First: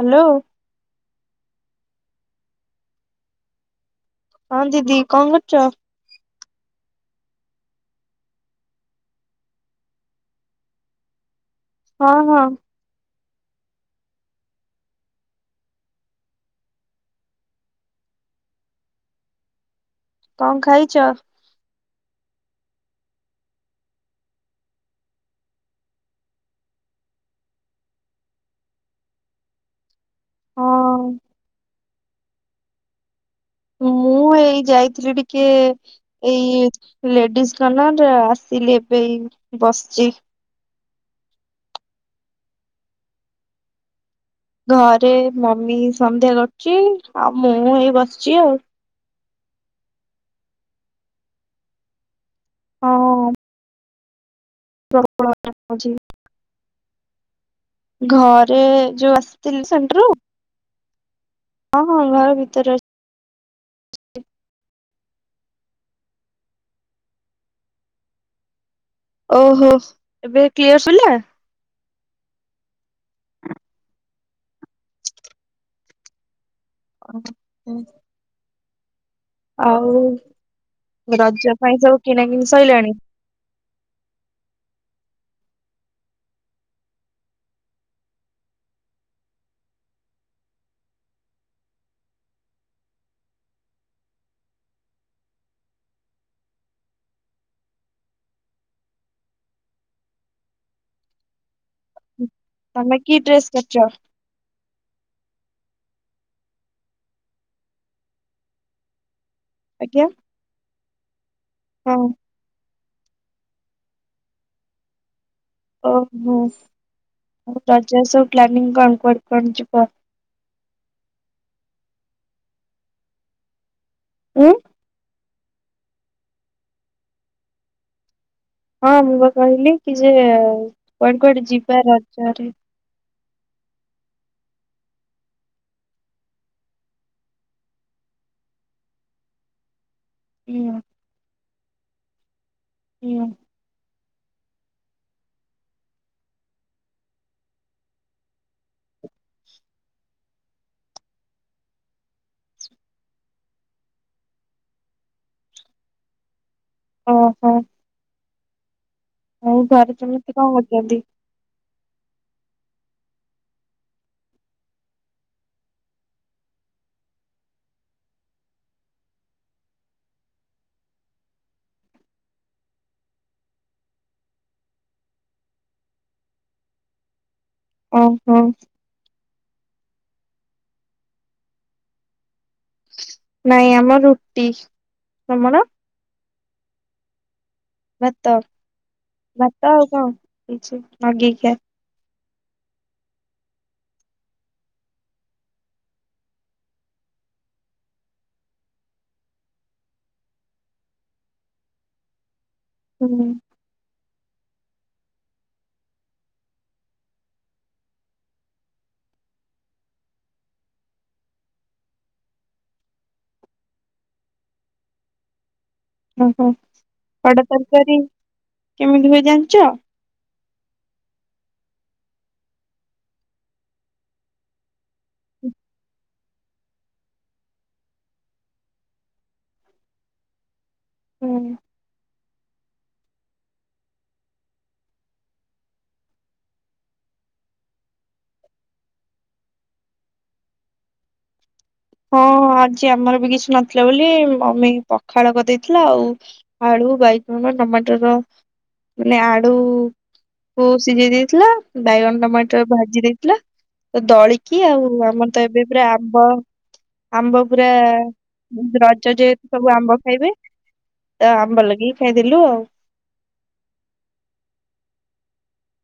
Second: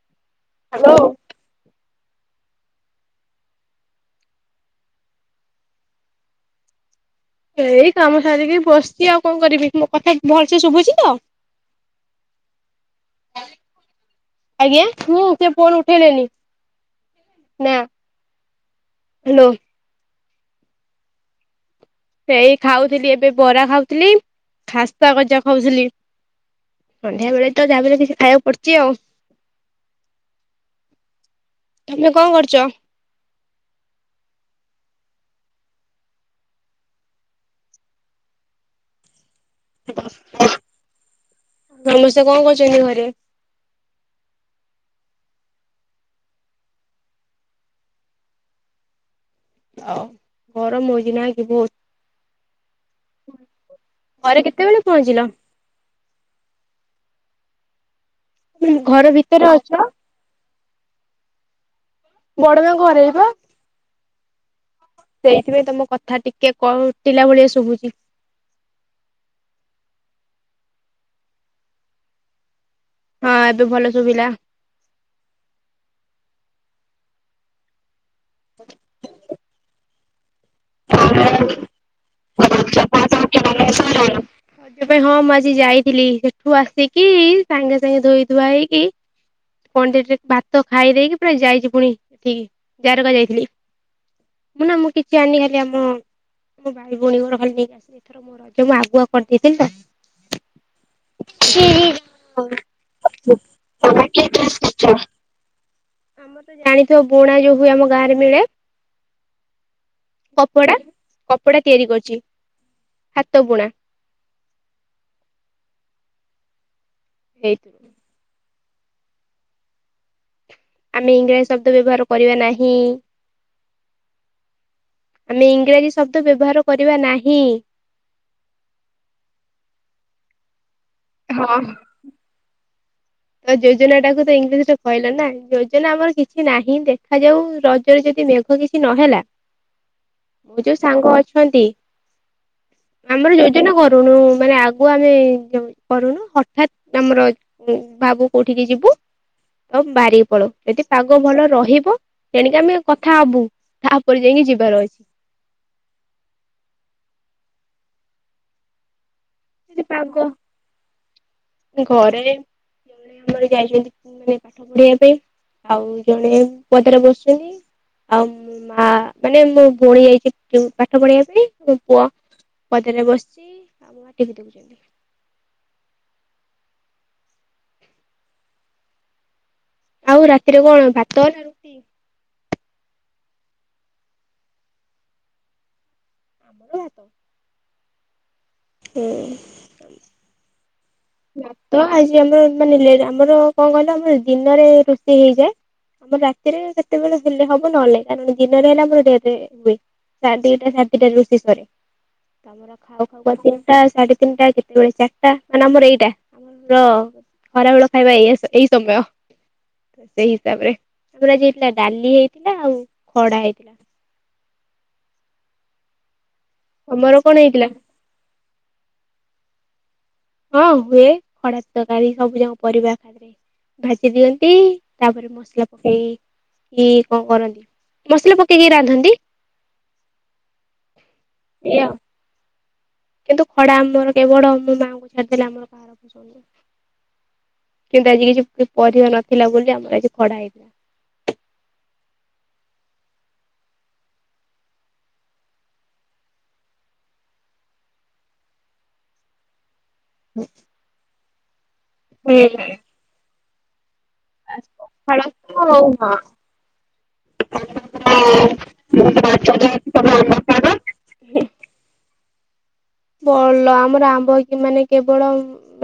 Hello. Hello. ହଁ ଦିଦି କଁ କରୁଚ? ଏଇ କାମ ସାରିକି ବସିଚି ଆଉ କଁ କରିବି ମୋ କଥା ଭଲସେ ଶୁଭୁଚି ତ? ହଁ ହଁ। ଆଜ୍ଞା ମୁଁ ସିଏ ଫୋନ୍ ଉଠେଇଲେନି। ନା ହାଲୋ। କଁ ଖାଇଚ? ସେଇ ଖାଉଥିଲି ଏବେ ବରା ଖାଉତିଲି ଖାସ୍ତା ଗଜା ଖାଉଥିଲି। ସନ୍ଧ୍ୟା ବେଳେ ତ ଯାହାବି ଏଲେ କିଛି ଖାଇୟାକୁ ପଡୁଚି ଆଉ। ହଁ। ତମେ କଁ କରୁଚ଼? ମୁଁ ଏଇ ଯାଇଥିଲି ଟିକେ ଏଇ ଲେଡିସ୍ କନର ଆସିଲି ଏବେ ଏଇ ବସିଚି। ସମସ୍ତେ କଁ କରୁଚନ୍ତି ଘରେ? ଘରେ ମମି ସନ୍ଧ୍ୟା କରୁଚି ଆଉ ମୁଁ ହେଇ ବସିଚି ଆଉ। ଆଉ ଗରମ ହଉଚି ନା କି ବହୁତ୍। ହଁ। ଘରେ କେତେବେଳେ ପହଞ୍ଚିଲ? [unintelligible] ଘରେ ଘର ଯୋଉ ଭିତରେ ଅଛ ଆସିଥିଲି ସେଣ୍ଟରରୁୁ ଅଁ ହଁ [unintelligible] ବଡ ମାଆ ଅଛି। ଘରେ ଏଇପା। ସେଇଥିପାଇଁ ତମ କଥା ଟିକେ କଟିଲା ଭଳିଆ ଶୁଭୁଚି। ଓହୋ ଏବେ କ୍ଲିୟର ସୁଲା? ହଁ ଏବେ ଭଲ ଶୁଭିଲା। ଅ [unintelligible] ହ ଆଉ ରଜ ପାଇଁ ସବୁ କିଣାକିଣି ସଇଲାଣି। [inaudible] ହଜ ପାଇଁ ହଁ ମୁଁ ଆଜି ଯାଇଥିଲି ସେଠୁ ଆସିକି ସାଙ୍ଗେ ସାଙ୍ଗେ ଧୋଇ ଧୁଆ ହେଇକି କଡିରେ ଭାତ ଖାଇ ଦେଇକି ପୁରା ଯାଇଛି ପୁଣି ଏଠିକି ଜାରକା ଯାଇଥିଲି। ମୁଁ ନା ମୁଁ କିଛି ଆଣ ଖାଲି ଆମ ମୋ ଭାଇ ଭଉଣୀ ଗୋର ଭଲି ନେଇକି ଆସିିଲ। ମୁଁ ଆଗୁଆ କରିଦେଇଥିଲି ତ। ତମେ କି ଡ୍ରେସ୍ କରିଛ? ଜାଣିଥିବା ବୁଣା ଯୋଉ ହୁଏ ଆମ ଗାଁ ରେ ମିଳେ। ଆଜ୍ଞା। କପଡା କପଡା ତିଆରି ହଁ କରୁଛି ହାତ ବୁଣା। ଓହୋ ଆଉ ହେଇଥିରୁ ରଜ ସବୁ ପ୍ଲାନିଂ କଣ କୁଆଡ଼େ କଣ ଯିବ? ଆମେ ଇଂରାଜୀ ଶବ୍ଦ ବ୍ୟବହାର କରିବା ନାହିଁ। ଉଁ। ଆମେ ଇଂରାଜୀ ଶବ୍ଦ ବ୍ୟବହାର କରିବା ନାହିଁ। ହଁ ମୁଁ ବା କହିଲି କି ଯେ କୁଆଡେ କୁଆଡେ ହଁ ଯିବା ରଜରେ। ତ ଯୋଜନା ଟା ତାକୁ ତ ଇଂଲିଶରେ କହିଲ ନା ଯୋଜନା ଆମର କିଛି ନାହିଁ ଦେଖାଯାଉ ରଜରେ ଯଦି ମେଘ ଦଖ କିଛି ନହେଲା ମୋ ହୁଁ ଯୋଉ ସାଙ୍ଗ ଅଛନ୍ତି। ହୁଁ ଆମର ଯୋଉ କରୁନୁ ମାନେ ଆଗୁ ଆମେ କରୁନୁ ହଠାତ୍ ଆମର ଭାବୁ କୋଉଠିକି ଯିବୁ ତମ ବାରିିକ ପଳଉ। ଯଦି ପାଗ ଭଲ ରହିବ ତଣିକି ଆମେ କଥା ହବୁ ତା ଉପରେ ଯାଇକି ଯିବାର ଅଛି। ଓହୋ। ଆଉ ଯଦି ଘରେ ପାଗ କେମିତି କଣ କରୁଛନ୍ତି? ଘରେ ଜଣେ ଯାଇଛନ୍ତି ମାନେ ପାଠ ପଢେଇିବା ପାଇଁ ଆଉ ଜଣେ ପଦାରେ ବସିଛନ୍ତି। ଆଉ ମା ମାନେ ମୁଁ ଭଉଣୀ ଯାଇଛି ପାଠ ପଢେଇିବା ପାଇଁ ମୋ ପୁଅ ପଦରେ ବସିଛି ଆମ ମାଟିିକି ଦେଖୁଛନ୍ତି। [unintelligible] ଓହୋ। ଆଉ ରାତିରେ କଣ ଭାତ ରୁଟି? ନାଇଁ ଆମ ରୁଟି ତମର? [unintelligible] ଭାତ ହୁଁ। ଭାତ ଆଉ କଣ ନଗେଇଖିଆ? ତ ଆଜି ଆମର ମାନେ ଆମର କଣ କହିଲ ଆମର ଦିନରେ ରୋଷେଇ ହେଇଯାଏ। ଆମର ରାତିରେ କେତେବେଳେ ହେଲେ ହବ ନହେଲେ କାରଣ ଦିନରେ ହେଲେ ଆମର ଆରେ ହୁଏ। ସ ଦିଟା ସାତ ଦିଟା ରୋଷି ସରେ ତମର। [unintelligible] ଖାଉ ହୁଁ ଖାଉ ତିନିଟା ସାଢେତିନିଟା କେତେବେଳେ ଚାରିଟା ମାନେ ଆମର ଏଇ ଟା ର ଖରାବେଳ ଖାଇବା ଏଇଆ ଏଇ ସମୟ। ସେଇ ହିସାବ ରେ ଆମର ଆଜି ହେଇଥିଲା ଡାଲି ହେଇଥିଲା ଆଉ ଖଡା ହେଇଥିଲା। ଓହୋ ତମର କଣ ଖଡ଼ଆ ହେଇଥିଲା? ତରକାରୀ କେମିତି ହୁଏ ଜାଣିଛ? ହଁ ହୁଏ ଖଡା ତରକାରୀ ସବୁ ଯାକ ପରିବା ଭାଜି ଦିଅନ୍ତି ତାପରେ ମସଲା ପକେଇ ଏଇ କଣ କରନ୍ତି ମସଲା ପକେଇକି ରାନ୍ଧନ୍ତି। ହୁଁ ଏଇଆ ଆଉ। କିନ୍ତୁ, ଖଡା ଆମର କେବଳ ମୋ ମାଆଙ୍କୁ ଛାଡିଦେଲେ ଆମର କିନ୍ତୁ ଆଜି କିଛି ପରିବା ନଥିଲା ବୋଲି, ଆମର ଆଜି ଖଡା ହେଇଥିଲା। ହଁଁ ଆଜି ଆମର ବି କିଛି ନଥିଲା ବୋଲି ମମି ପଖାଳ କରିଦେଇଥିଲା। ଆଉ ଆଳୁ ବାଇଗଣ ଟମାଟର ମାନେ ଆଳୁ ହୁଁ [unintelligible] ବୋଉ ସିଝେଇ ଦେଇଥିଲା ବାଇଗଣ ଟମାଟୋ ଭାଜି ଦେଇଥିଲା ଦଳିକି କି ଆଉ, ଭଲ ଆମର ତ ଏବେ ପୁରା ଆମ୍ବ ଆମ୍ବ ପୁରା ରଜ ଯେହେତୁ, ସବୁ ଆମ୍ବ ଖାଇବେ। ତ, ଆମ୍ବ ଲଗେଇକି ଖାଇଦେଲୁ ଆଉ। ଭଲ ଆମର ଆମ୍ବ ହେଇଛି ମାନେ କେବଳ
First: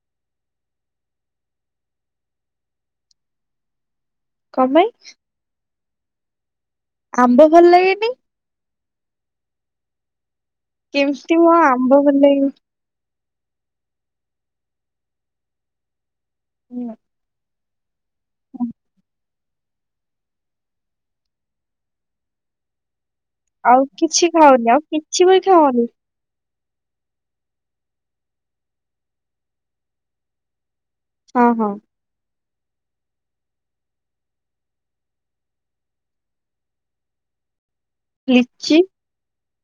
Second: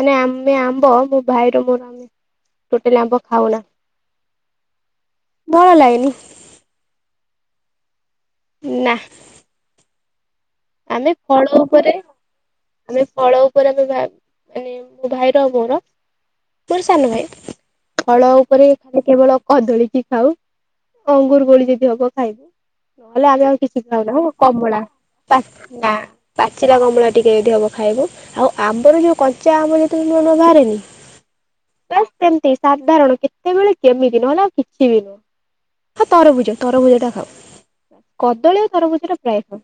ମାନେ ଆମେ ଆମ୍ବ ମୋ ଭାଇର ମୋର ଟୋଟାଲି ଆମ୍ବ ଖାଉନା। କଁ ପାଇଁ? ଭଲ ଲାଗେନି। ଆମ୍ବ ଭଲ ଲାଗେନି? ନା। ଆମେ କେମିତି ମୁଁ ଫଳ ଉପରେ ଆମ୍ବ ଭଲ ଲାଗେନି ଆମେ ଫଳ ଉପରେ ଆମେ ଭା ମାନେ, ମୋ ଭାଇର ଆଉ ମୋର, ମୋର ସାନ ଭାଇ। ଫଳ ଉପରେ ଖାଲି କେବଳ କଦଳୀ କି ଖାଉ, ଅଙ୍ଗୁର କୋଳି ଯଦି ହବ ଖାଇବୁ। ନହେଲେ ଆମେ ଆଉ କିଛି ଖାଉନାହୁଁ ଖାଉନି କମଳା, ଆଉ କିଛି ବି ତା ଖାଉନି ନା। ପାଚିଲା କମଳା ଟିକେ ଏଠି ହବ ଖାଇବୁ, ଆଉ ଆମ୍ବରୁ ଯୋଉ କଞ୍ଚା ଆମ୍ବ ଯେତେବେଳେ ନୂଆ, ନୂଆ ବାହାରେନି ହଁ ହଁ। ବାସ୍ ସେମତି ସାଧାରଣ କେତେବେଳେ କେମିତି, ନହେଲେ ଆଉ କିଛି ବି ନୁହଁ। ହଁ ତରଭୁଜ, ତରଭୁଜ ଟା ଖାଉ। କଦଳୀ ଆଉ ଲିଚି ତରଭୁଜା ଟା ପ୍ରାୟ ଖାଉ।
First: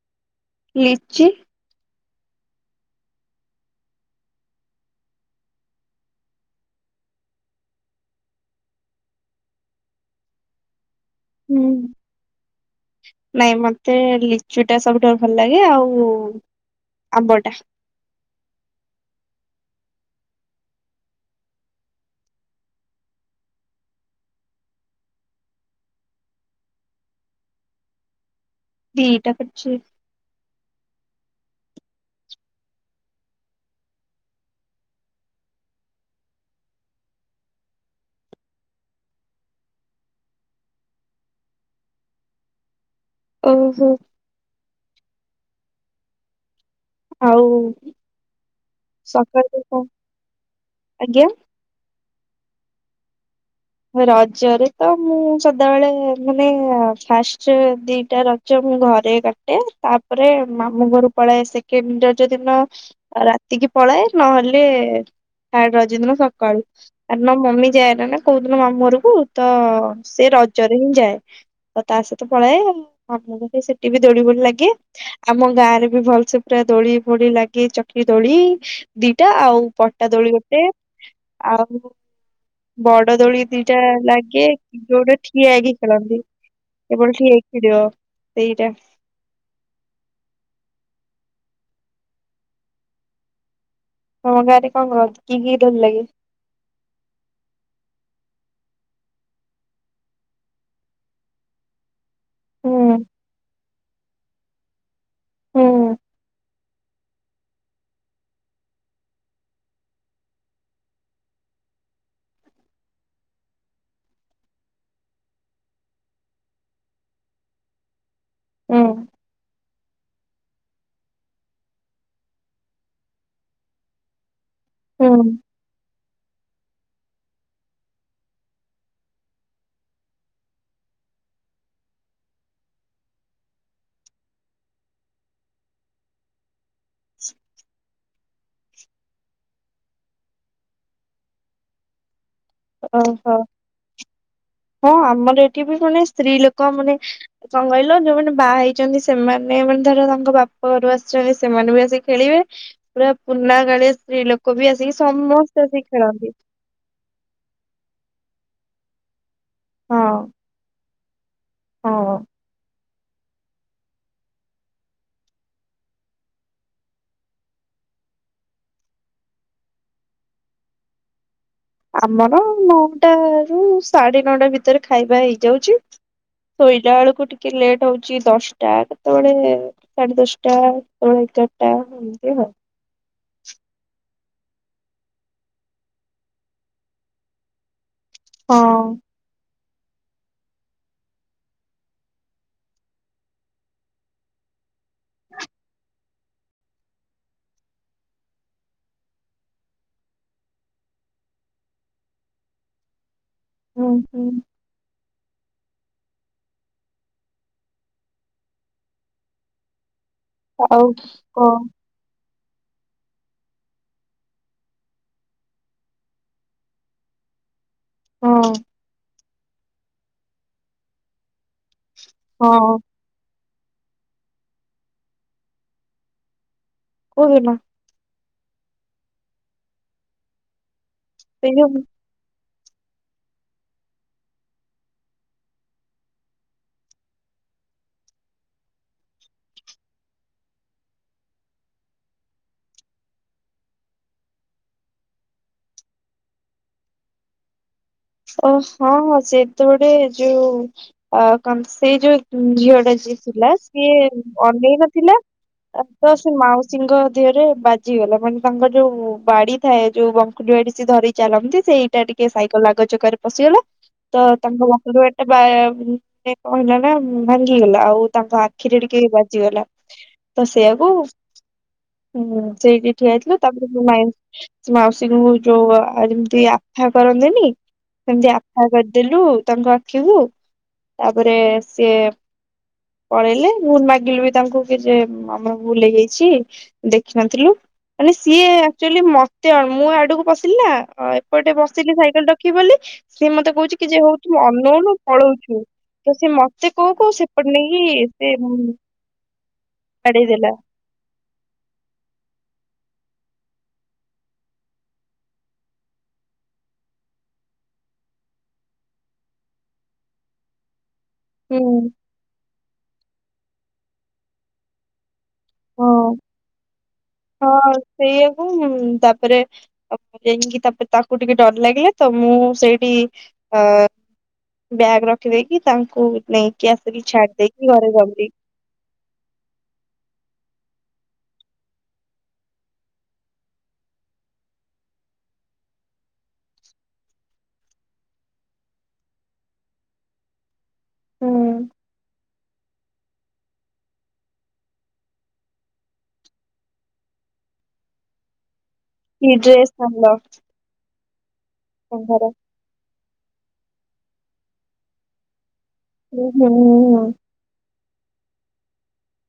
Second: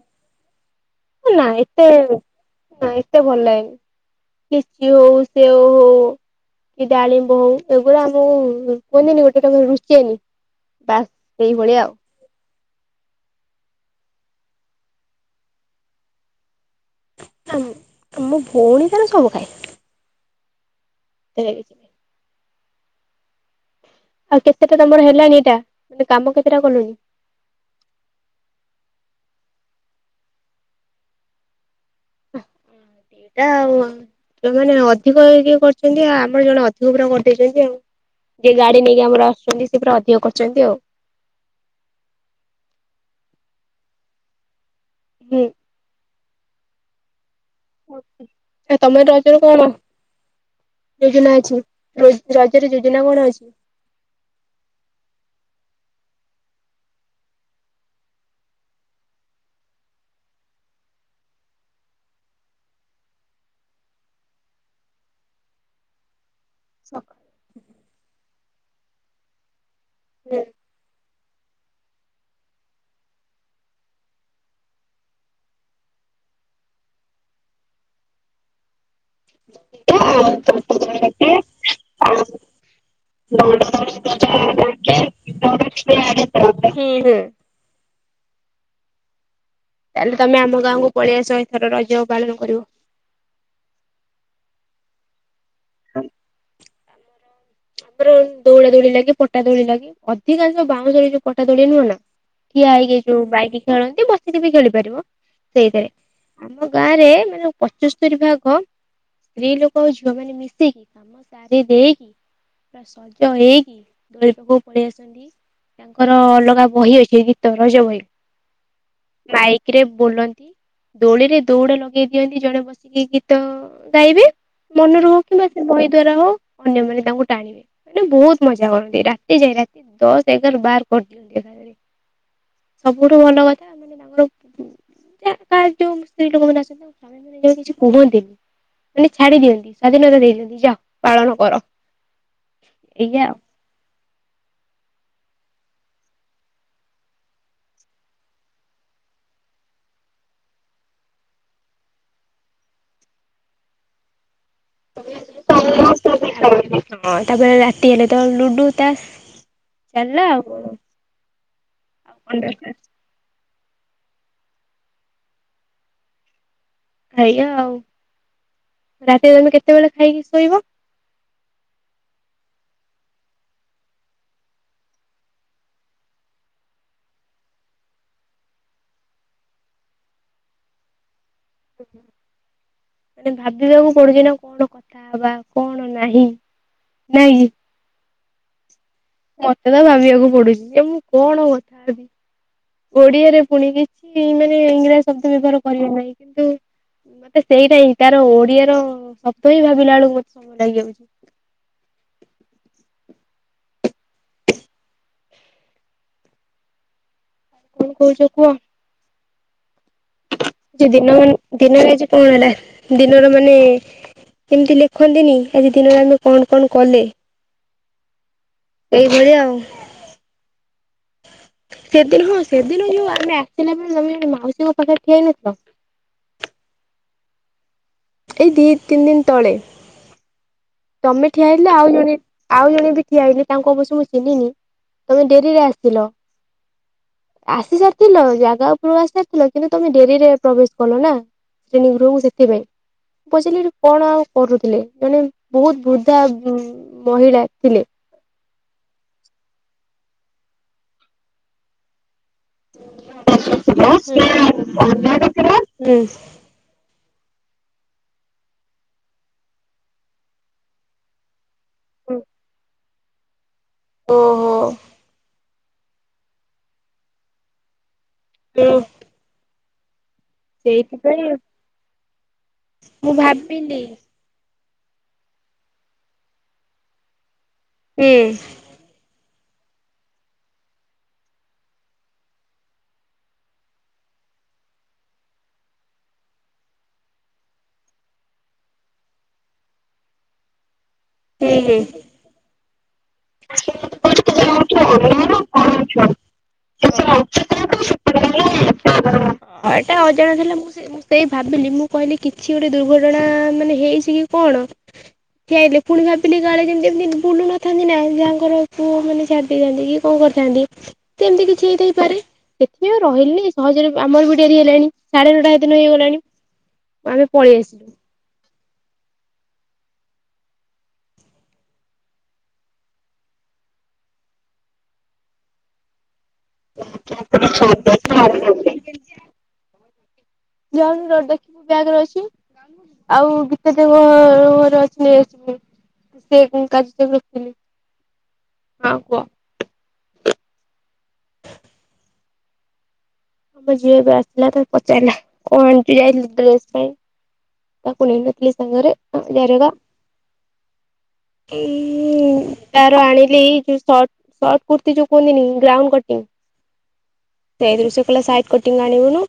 ଲିଚି ନା ଏତେ, ନା ଏତେ ଭଲ ଲାଗେନି। କିଛି ହଉ, ସେ ଓ ହଉ କି ଡାଳିମ୍ବ ହୋଉ ଏଗୁଡା ଆମକୁ କୁହନ୍ତିନି ଗୋଟେ ରୁଚେନି ବାସ୍। ହୁଁ। ସେଇଭଳିଆ ଆଉ। ନାଇଁ ମତେ ଲିଚୁ ଟା ସବୁଠାରୁ ଭଲ ଲାଗେ, ଆଉ ଆମ୍ବଟା ଆମୋ ଭଉଣୀ ତାର ସବୁ ଖାଏ। [unintelligible] ଆଉ କେତେଟା ତମର ହେଲାଣି ଏଇଟା, ମାନେ କାମ କେତେଟା କଲୁଣି? ଦିଟା କରିଚି। [unintelligible] ଯଉମାନେ ଅଧିକ ଇଏ କରିଛନ୍ତି, ଆମର ଜଣେ ଅଧିକ ପୁରା କରିଦେଇଛନ୍ତି ଆଉ। ଯେ ଗାଡି ନେଇକି ଆମର ଆସୁଛନ୍ତି ସେ ପୁରା ଅଧିକ କରିଚନ୍ତି ଆଉ। ଓହୋ। ହୁଁ। ଆଉ ଆ ତମେ ରଜର କଣ ଆଜ୍ଞା ଯୋଜନା ଅଛି? ରୋଜ୍ ରଜରେ ଯୋଜନା କଣ ଅଛି? ରଜରେ ତ, ମୁଁ ସଦାବେଳେ ମାନେ ଫାଷ୍ଟ ଦିଟା ର ଜ ମୁଁ ଘରେ କାଟେ, ତାପରେ ମାମୁଁ ଘରୁ ପଳାଏ ସେକେଣ୍ଡ ରଜଦିନ ଆଉ ରାତିକି ପଳାଏ, ନହେଲେ ଥାର୍ଡ ରଜ ଦିନ ସ କାଳୁ କାରଣ ମମି ଯାଏନା ନା କୋଉଦିନ ମାମୁଁ ଘରକୁ ତ ସେ ହୁଁ ରଜରେ ହିଁ ଯାଏ। ଆଉ ତା ସହିତ ପଳାଏ ଆପଣଙ୍କ ସେଠି ବି ଦୋଳି ଫୋଳି ଲାଗେ। ଆମ ଗାଁ ରେ ବି ଭଲସେ ପୁରା ଦୋଳି ଫୋଳି ଲାଗେ ଚକି ଦୋଳି ଦିଟା ଆଉ ପ ଟା ଦୋଳି ଗୋଟେ, ଆଉ ବଡ ଦୋଳି ଦିଟା ଲାଗେ ଯୋଉଟା ଠିଆ ହେଇକି ଖେଳନ୍ତି ହୁଁ କେବଳ ଠିଆ ଭିଡିଓ ସେଇଟା। ତାହେଲେ ତମେ ଆମ ଗାଁକୁ ପଳେଇଆସ ଏଇଥର ରଜ ପାଳନ କରିବ। ତମ ଗାଁରେ କଣ କର କି କି ଦୋଳି ଲାଗେ? ଆମର ଦୌଡ଼ା ଦୋଳି ଲାଗେ ପଟା ଦୋଳି ଲାଗେ ଅଧିକାଂଶ ବାଉଁଶ ରେ ଯୋଉ ପଟା ଦୌଳି ନୁହଁ ନା ଠିଆ ହୁଁ ହେଇକି ଯୋଉ ବାଇକି ଖେଳନ୍ତି ବସିକି ବି ଖେଳି ପାରିବ। ହୁଁ ସେଇଥିରେ ଆମ ଗାଁରେ ମାନେ ପଚସ୍ତୋରି ଭାଗ ସ୍ତ୍ରୀ ଲୋକ ଆଉ ଝିଅ ମାନେ ମିଶିକି କାମ ସାରି ଦେଇକି ପୁରା ସଜ ହେଇକି ଦୋଳି ପାଖକୁ ପଳେଇ ଆସନ୍ତି। ତାଙ୍କର ଅଲଗା ବହି ଅଛି ଗୀତ ରଜ ବହି। ହୁଁ ମାଇକରେ ବୁଲନ୍ ଦୋଳିରେ ଦୌଡ ଲଗେଇ ଦିଅନ୍ତି ଜଣେ ବସିକି ଗୀତ ଗାଇବେ ମନ ର ହୁଁ ହଉ କିମ୍ବା ସେ ବହି ଦ୍ଵାରା ହଉ ଅନ୍ୟମାନେ ତାଙ୍କୁ ଟାଣିବେ ମାନେ ବହୁତ ମଜା କରନ୍ତି ରାତି ଯାଏ ରାତି ଦଶ ଏଗାର ବାର କରିଦିଅନ୍ତି। ସବୁଠୁ ଭଲ କଥା ମାନେ ତାଙ୍କର କା ଯୋଉ ସ୍ତ୍ରୀ ଲୋକ ମାନେ ଆସନ୍ତି। ମ କିଛି କୁହନ୍ତିନି ମାନେ ଛାଡି ଦିଅନ୍ତି ସ୍ଵାଧୀନତା ଦେଇ ଦିଅନ୍ତି ଯାଅ ପାଳନ କର। ଏଇଆ ଓହୋ। ଆଉ। ହଁ ଆମର ଏଠି ବି ମାନେ ସ୍ତ୍ରୀ ଲୋକ ମାନେ କଣ କହିଲ ଯୋଉମାନେ ବାହା ହେଇଛନ୍ତି ସେମାନେ ମାନେ ଧର ତାଙ୍କ ବାପ ଘରୁ ଆସିଛନ୍ତି ସେମାନେ ବି ଆସିିକି ଖେଳିବେ। ପୁରା ପୁରୁଣା ଗାଳିଆ ସ୍ତ୍ରୀ ଲୋକ ବି ଆସିକି ସମସ୍ତେ ଆସିିକି ଖେଳନ୍ତି। ହଁ ତାପରେ ରାତି ହେଲେ ତ ଲୁଡୁ ତାସ ଚାଲିଲା ହଁ। ଆଉ କଣ ଆଉ ହଁ କଣ ଦରକାର ଖାଇବା ଆଉ ରାତିରେ ତମେ କେତେବେଳେ ଖାଇକି ଶୋଇବ? ଆମର ନଅଟା ରୁ ସାଢେ ନଅଟା ଭିତରେ ଖାଇବା ହେଇଯାଉଛି। ଶୋଇଲା ବେଳକୁ ଟିକେ ଲେଟ୍ ହଉଛି ଦଶଟା କେତେବେଳେ ସାଢେ ଦଶଟା କେତେବେଳେ ଏଗାରଟା ଏମତି ଆଉ। ମାନେ ଭାବିବାକୁ ପଡୁଛି ନା କଣ କଥା ବା କଣ ନାହିଁ ନାଇଁ କି? ହଁ। ମତେ ତ ଭାବିବାକୁ ପଡୁଛି ଯେ ମୁଁ କଣ କଥା ହେବି? ଓଡିଆରେ ପୁଣି କିଛି ମାନେ ଇଂରାଜୀ ଶବ୍ଦ ବ୍ୟବହାର କରିବେ ନାହିଁ। କିନ୍ତୁ ମତେ ସେଇଟା ହିଁ ତାର ଓଡିଆର ଶବ୍ଦ ହିଁ ଭାବିଲା ବେଳକୁ ମତେ ସମୟ ଲାଗିଯାଉଛି। ହୁଁ ହୁଁ। କଣ କହୁଛ କୁହ? ଯେ ଆଉ ଦିନ ମାନ କ ଦିନରେ ଆଜି କଣ ହେଲା ଦିନର ମାନେ ଏମିତି ଲେଖନ୍ତିନି ଆଜି ଦିନରେ ଆମେ କଣ କଣ କଲେ? ହଁ। ଏଇ ଭଳିଆ ଆଉ। ସେଦିନ ହଁ ସେଦିନ ଯୋଉ ଆମେ ଆସିଲା ବେଳେ ତମେ ଯୋ ମାଉସୀଙ୍କ ପାଖରେ ଠିଆ ହେଇନଥିଲ। କଉ ଦିନ? ଏଇ ଦି ତିନ ଦିନ ତଳେ ତମେ ଠିଆ ସେଇ ହେଇଥିଲ ଯୋଉ ଆଉ ଜଣେ ଆଉ ଜଣେ ବି ଠିଆ ହେଇଥିଲେ ତାଙ୍କୁ ଅବଶ୍ୟ ମୁଁ ଚିହ୍ନିନି ତମେ ଡେରିରେ ଆସିଲ। ଆସି ସାରିଥିଲ ଜାଗା ଉପରକୁ ଆସି ସାରିଥିଲ କିନ୍ତୁ ତମେ ଡେରିରେ ପ୍ରବେଶ କଲ ନା। ଶ୍ରେଣୀ ଗୃହକୁ ସେଥିପାଇଁ ପଚାଲି କଣ ଆଉ କରୁଥିଲେ ଜଣେ ବହୁତ ବୃଦ୍ଧା ଉଁ ମହିଳା ଥିଲେ। ଓ ହଁ ସେତ ଗୋଟେ ଯୋଉ ଅ କ ସେଇ ଯୋଉ ଝିଅ ଟା ଯିଏ ଥିଲା ସିଏ ଅନେଇ ନଥିଲା ତ ସେ ମାଉସୀ ସିଙ୍କ ଦେହରେ ବାଜିଗଲା ମାନେ ତାଙ୍କର ଯୋଉ ବାଡି ଥାଏ ଯୋଉ ବଙ୍କୁଡି ବାଡି ସେ ଧରି ଚାଲନ୍ତି। ସେ ଏଇଟା ହୁଁ ଟିକେ ସାଇକେଲ ଆଗ ଚକାରେ ପଶିଗଲା ତ ଓହୋ ତାଙ୍କ ବଙ୍କୁଡ଼ି ବାଡ଼ି ଟା ବା କଣହେଲା ନା ଭାଙ୍ଗିଗଲା ଆଉ ତାଙ୍କ ହୁଁ ଆଖିରେ ଟିକେ ବାଜିଗଲା। ତ ସେଇଆକୁ ସେଇଥିପାଇଁ ଉମ ସେଇଠି ଠିଆ ମୁଁ ହେଇଥିଲୁ ତାପରେ ଭାବିଲି ମା ମାଉସୀଙ୍କୁ ଯୋଉ ଆ ଯେମିତି ଆଫା କରନ୍ତିନି? ସେମତି ଆଫା କରିଦେଲୁ ତାଙ୍କ ଆଖିକୁ, ତାପରେ ସିଏ ପଳେଇଲେ ମୁଁ ମାଗିଲି ବି ତାଙ୍କୁ କି ଯେ ଆମର ଭୁଲ ହେଇ ଯାଇଛି ଦେଖିନଥିଲୁ। ମାନେ ସିଏ ଆକ୍ଚୁଆଲି ମତେ ଆ ମୁଁ ଆଡକୁ ପଶିଲିନା ଅ ଏପଟେ ହୁଁ ବସିଲି ସାଇକେଲ ରଖିବି ବୋଲି, ସିଏ ମତେ କହୁଛି କି ଯେ ହଉତୁ ହୁଁ ଅନଉନୁ ପଳଉଛୁ। ହୁଁ ତ ସେ ମତେ କହୁ କହୁ ସେପଟେ ନେଇକି ସେ ଉମ ହଁ ଏଟା ଅଜଣା ଥିଲା ମୁଁ ସେ ମୁଁ ସେ ସେଇ ଭାବିଲି ମୁଁ କହିଲି କିଛି ଗୋଟେ ଦୁର୍ଘଟଣା ମାନେ ହେଇଛି କି କଣ ଠିଆ ହେଇଥିଲି ପୁଣି ଭାବିଲି କାଳେ ଯେମିତି ଏମିତି ବୁଲୁନଥାନ୍ତି ନା ଯାହାଙ୍କର ପୁଅମାନେ ଛାଡି ଦେଇଯାନ୍ତି ଇଏ କଣ କରିଥାନ୍ତି।? ସେମିତି କିଛି ହୁଁ ହେଇଥାଇପାରେ, ସେଥିପାଇଁ ଆଉ ରହିଲିନି ସହଜରେ ଆମର ବି ଡେରି ହେଲାଣି ସାଢେ ନଅଟା ସେଦିନ ହଁ ହେଇଗଲାଣି ଆମେ ପଳେଇ ହଁ ଆସିଲୁ। ସେଇଆକୁ ଉମ ତାପରେ ଯାଇଁକି ତାପରେ ତାକୁ ଟିକେ ଡର ଲାଗିଲା ତ ମୁଁ ସେଇଠି ଅ ବ୍ୟାଗ ରଖିଦେଇକି ତାଙ୍କୁ ନେଇକି ଆସିକି ଛାଡି ଦେଇକି ଘରେ ଗଲି। ଜାଉନୁ ରୋ ଦେଖିବୁ ବ୍ୟାଗରେ ଅଛି। ଆଉ ଗୀତା ଦେଇଙ୍କ ଘରୁ ଘରେ ଅଛି ନେଇଆସିବୁ। ସେ କାର୍ଯ୍ୟ କୁ ରଖିଲି ହଁ କୁହ। ହୁଁ ଆମ ଝିଅ ଏବେ ଆସିଲା ତ ପଚାରିଲା, କଣ ଆଣିଛୁ ଯାଇଥିଲୁ ଡ୍ରେସ ପାଇଁ। ତାକୁ ନେଇନଥିଲେ ସାଙ୍ଗରେଅ ଜାରକା ଏଇ ତାର ଆଣିଲି ଏ ଯୋଉ ସଟ୍ ସଟ୍ କୁର୍ତୀ ଯୋଉ କୁହନ୍ତିନି, ଗ୍ରାଉଣ୍ଡ ଡ୍ରେସ ନା ହୁଁ ହୁଁଁ [unintelligible] ଯାଇଥିଲୁ ସେ କହିଲା ସାଇଟ୍କଟିଙ୍ଗ୍ ଆଣିବୁନୁ।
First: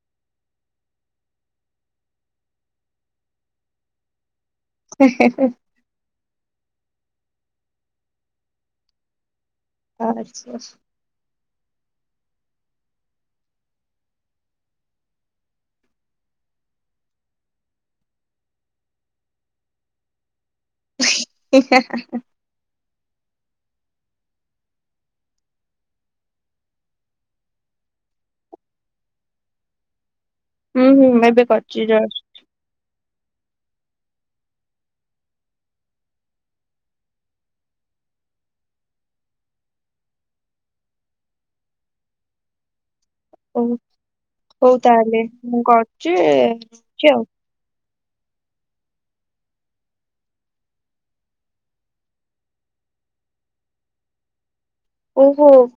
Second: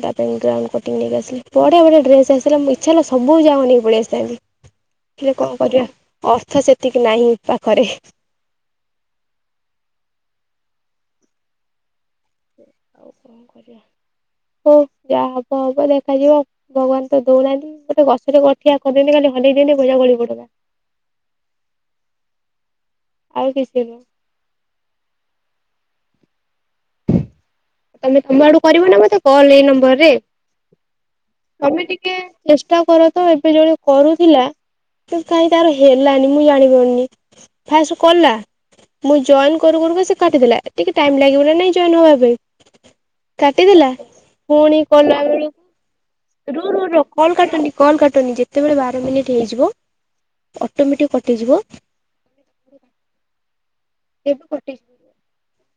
ତା ପାଇଁ ରାଉଣ୍ଡ କଟିିଙ୍ଗ୍ ନେଇ ଆସିଲି, ବଢିଆ ବଢିଆ ଡ୍ରେସ ଆସିଲା ମୋ ଇଚ୍ଛା ହେଲା ସବୁ ଯାକଁ ନେଇକି ପଳେଇଆସିଥାନ୍ତି। ହେଲେ କଣ କରିବା ଅର୍ଥ ସେତିକି ନାହିଁ ପାଖରେ। ଆ [unintelligible] ଆଉ କଣ କରିବା, ହଉ ଯାହା ହବ ହବ ଦେଖାଯିବ। ଭଗବାନ ତ ଦଉନାହାନ୍ତି, ଗୋଟେ ଗଛରେ ଗଠିଆ କରିଦିଅନ୍ତେ ଖାଲି ହଲେଇ ଦିଅନ୍ତି ପଇସା ଗଳି ପଡନ୍ତା। ହିଁ ହାଁ ହାଁ ହାଁ ଆଉ କିଛି ନୁହଁ। ତମେ ତମ ଆଡୁ କରିବ ନା ମତେ କଲ୍ ଏଇ ନମ୍ବର ରେ? ଏବେ କରିଛି ତମେ ଟିକେ ଜଷ୍ଟ ଚେଷ୍ଟା କର ତ ଏବେ ଜଣେ କରୁଥିଲା, ତ କାଇଁ ତାର ହେଲାନି ମୁଁ ଜାଣି ପାରୁନି। ଫାଷ୍ଟ କଲା ମୁଁ ଜଏନ୍ କରୁ କରୁ କା ସେ କାଟିଦେଲା, ଟିକେ ଟାଇମ୍ ଲାଗିବ ନା ନାଇଁ ଜଏନ୍ ହବା ପାଇଁ, ହଉ କାଟିଦେଲା ହଉ ପୁଣି ତାହେଲେ କଲାବେଳକୁ ମୁଁ କରୁଛି ରୁ ରୁ ରୁହ ରହୁଛି ଆଉ କଲ୍ କାଟନି। କଲ କାଟନି ଯେତେବେଳେ ବାର ମିନିଟ୍ ହେଇଯିବ ଅଟୋମେଟିକ କଟିଯିବ ଏବେ କଟିଯିବ ଓହୋ